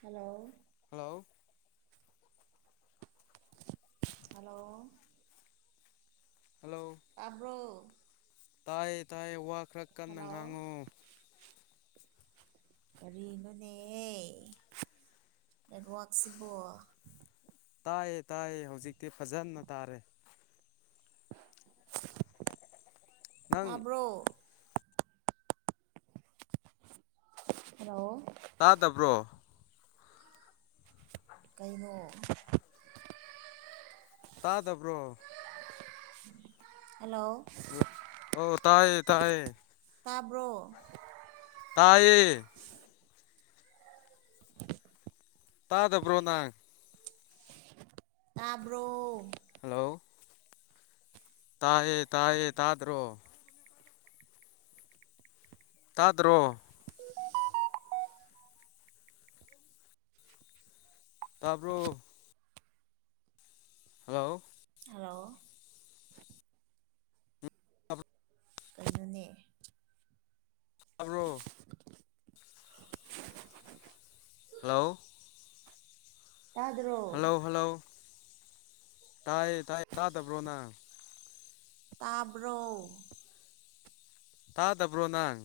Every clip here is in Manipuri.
ꯍꯜꯂꯣ ꯍꯜꯂꯣ ꯍꯜꯂꯣ ꯍꯜꯂꯣ ꯇꯥꯕ꯭ꯔꯣ ꯇꯥꯏꯌꯦ ꯇꯥꯏꯌꯦ ꯋꯥꯥ ꯍꯜꯂꯣ ꯀꯔꯤꯅꯣꯅꯦ ꯅꯦꯠꯋꯥꯛꯁꯤꯕꯣ ꯇꯥꯏꯌꯦ ꯇꯥꯏꯌꯦ ꯍꯧꯖꯤꯛꯇꯤ ꯐꯖꯟꯅ ꯇꯥꯔꯦ ꯅꯪ ꯇꯥꯕ꯭ꯔꯣ ꯍꯜꯂꯣ ꯇꯥꯗꯕ꯭ꯔꯣ ꯀꯩꯅꯣ ꯇꯥꯗꯕ꯭ꯔꯣ ꯍꯜꯂꯣ ꯑꯣ ꯇꯥꯏꯌꯦ ꯇꯥꯏꯌꯦ ꯇꯥꯕ꯭ꯔꯣ ꯇꯥꯏꯌꯦ ꯇꯥꯗꯕ꯭ꯔꯣ ꯅꯪ ꯇꯥꯕ꯭ꯔꯣ ꯍꯜꯂꯣ ꯇꯥꯏꯌꯦ ꯇꯥꯏꯌꯦ ꯇꯥꯗ꯭ꯔꯣ꯫ ꯇꯥꯗꯔꯣ꯫ [inaudible] [inaudible] ꯇꯥꯔꯕꯣ꯫ ꯍꯜꯂꯣ ꯍꯜꯂꯣ ꯀꯩꯅꯣꯅꯦ ꯇꯥꯕ꯭ꯔꯣ꯫ [inaudible] [inaudible] ꯍꯜꯂꯥꯎ ꯇꯥꯗ꯭ꯔꯣ꯫ ꯍꯜꯂꯥꯎ ꯍꯜꯂꯥꯎ ꯇꯥꯏꯌꯦ ꯇꯥꯏ ꯇꯥꯗꯕ꯭ꯔꯣ ꯅꯪ꯫ ꯇꯥꯕ꯭ꯔꯣ꯫ ꯇꯥꯗꯕ꯭ꯔꯣ ꯅꯪ꯫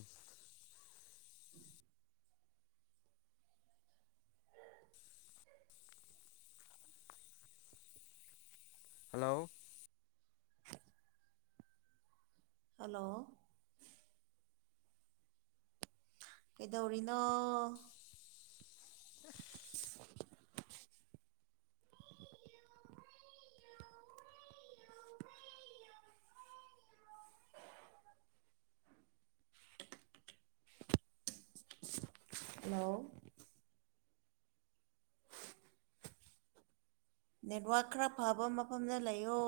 ꯍꯜꯂꯣ ꯍꯜꯂꯣ ꯀꯩꯗꯧꯔꯤꯅꯣ꯫ [inaudible] ꯍꯜꯂꯣ ꯅꯦꯠꯋꯥꯛ ꯈꯔ ꯐꯕ ꯃꯐꯝꯗ ꯂꯩꯌꯣ꯫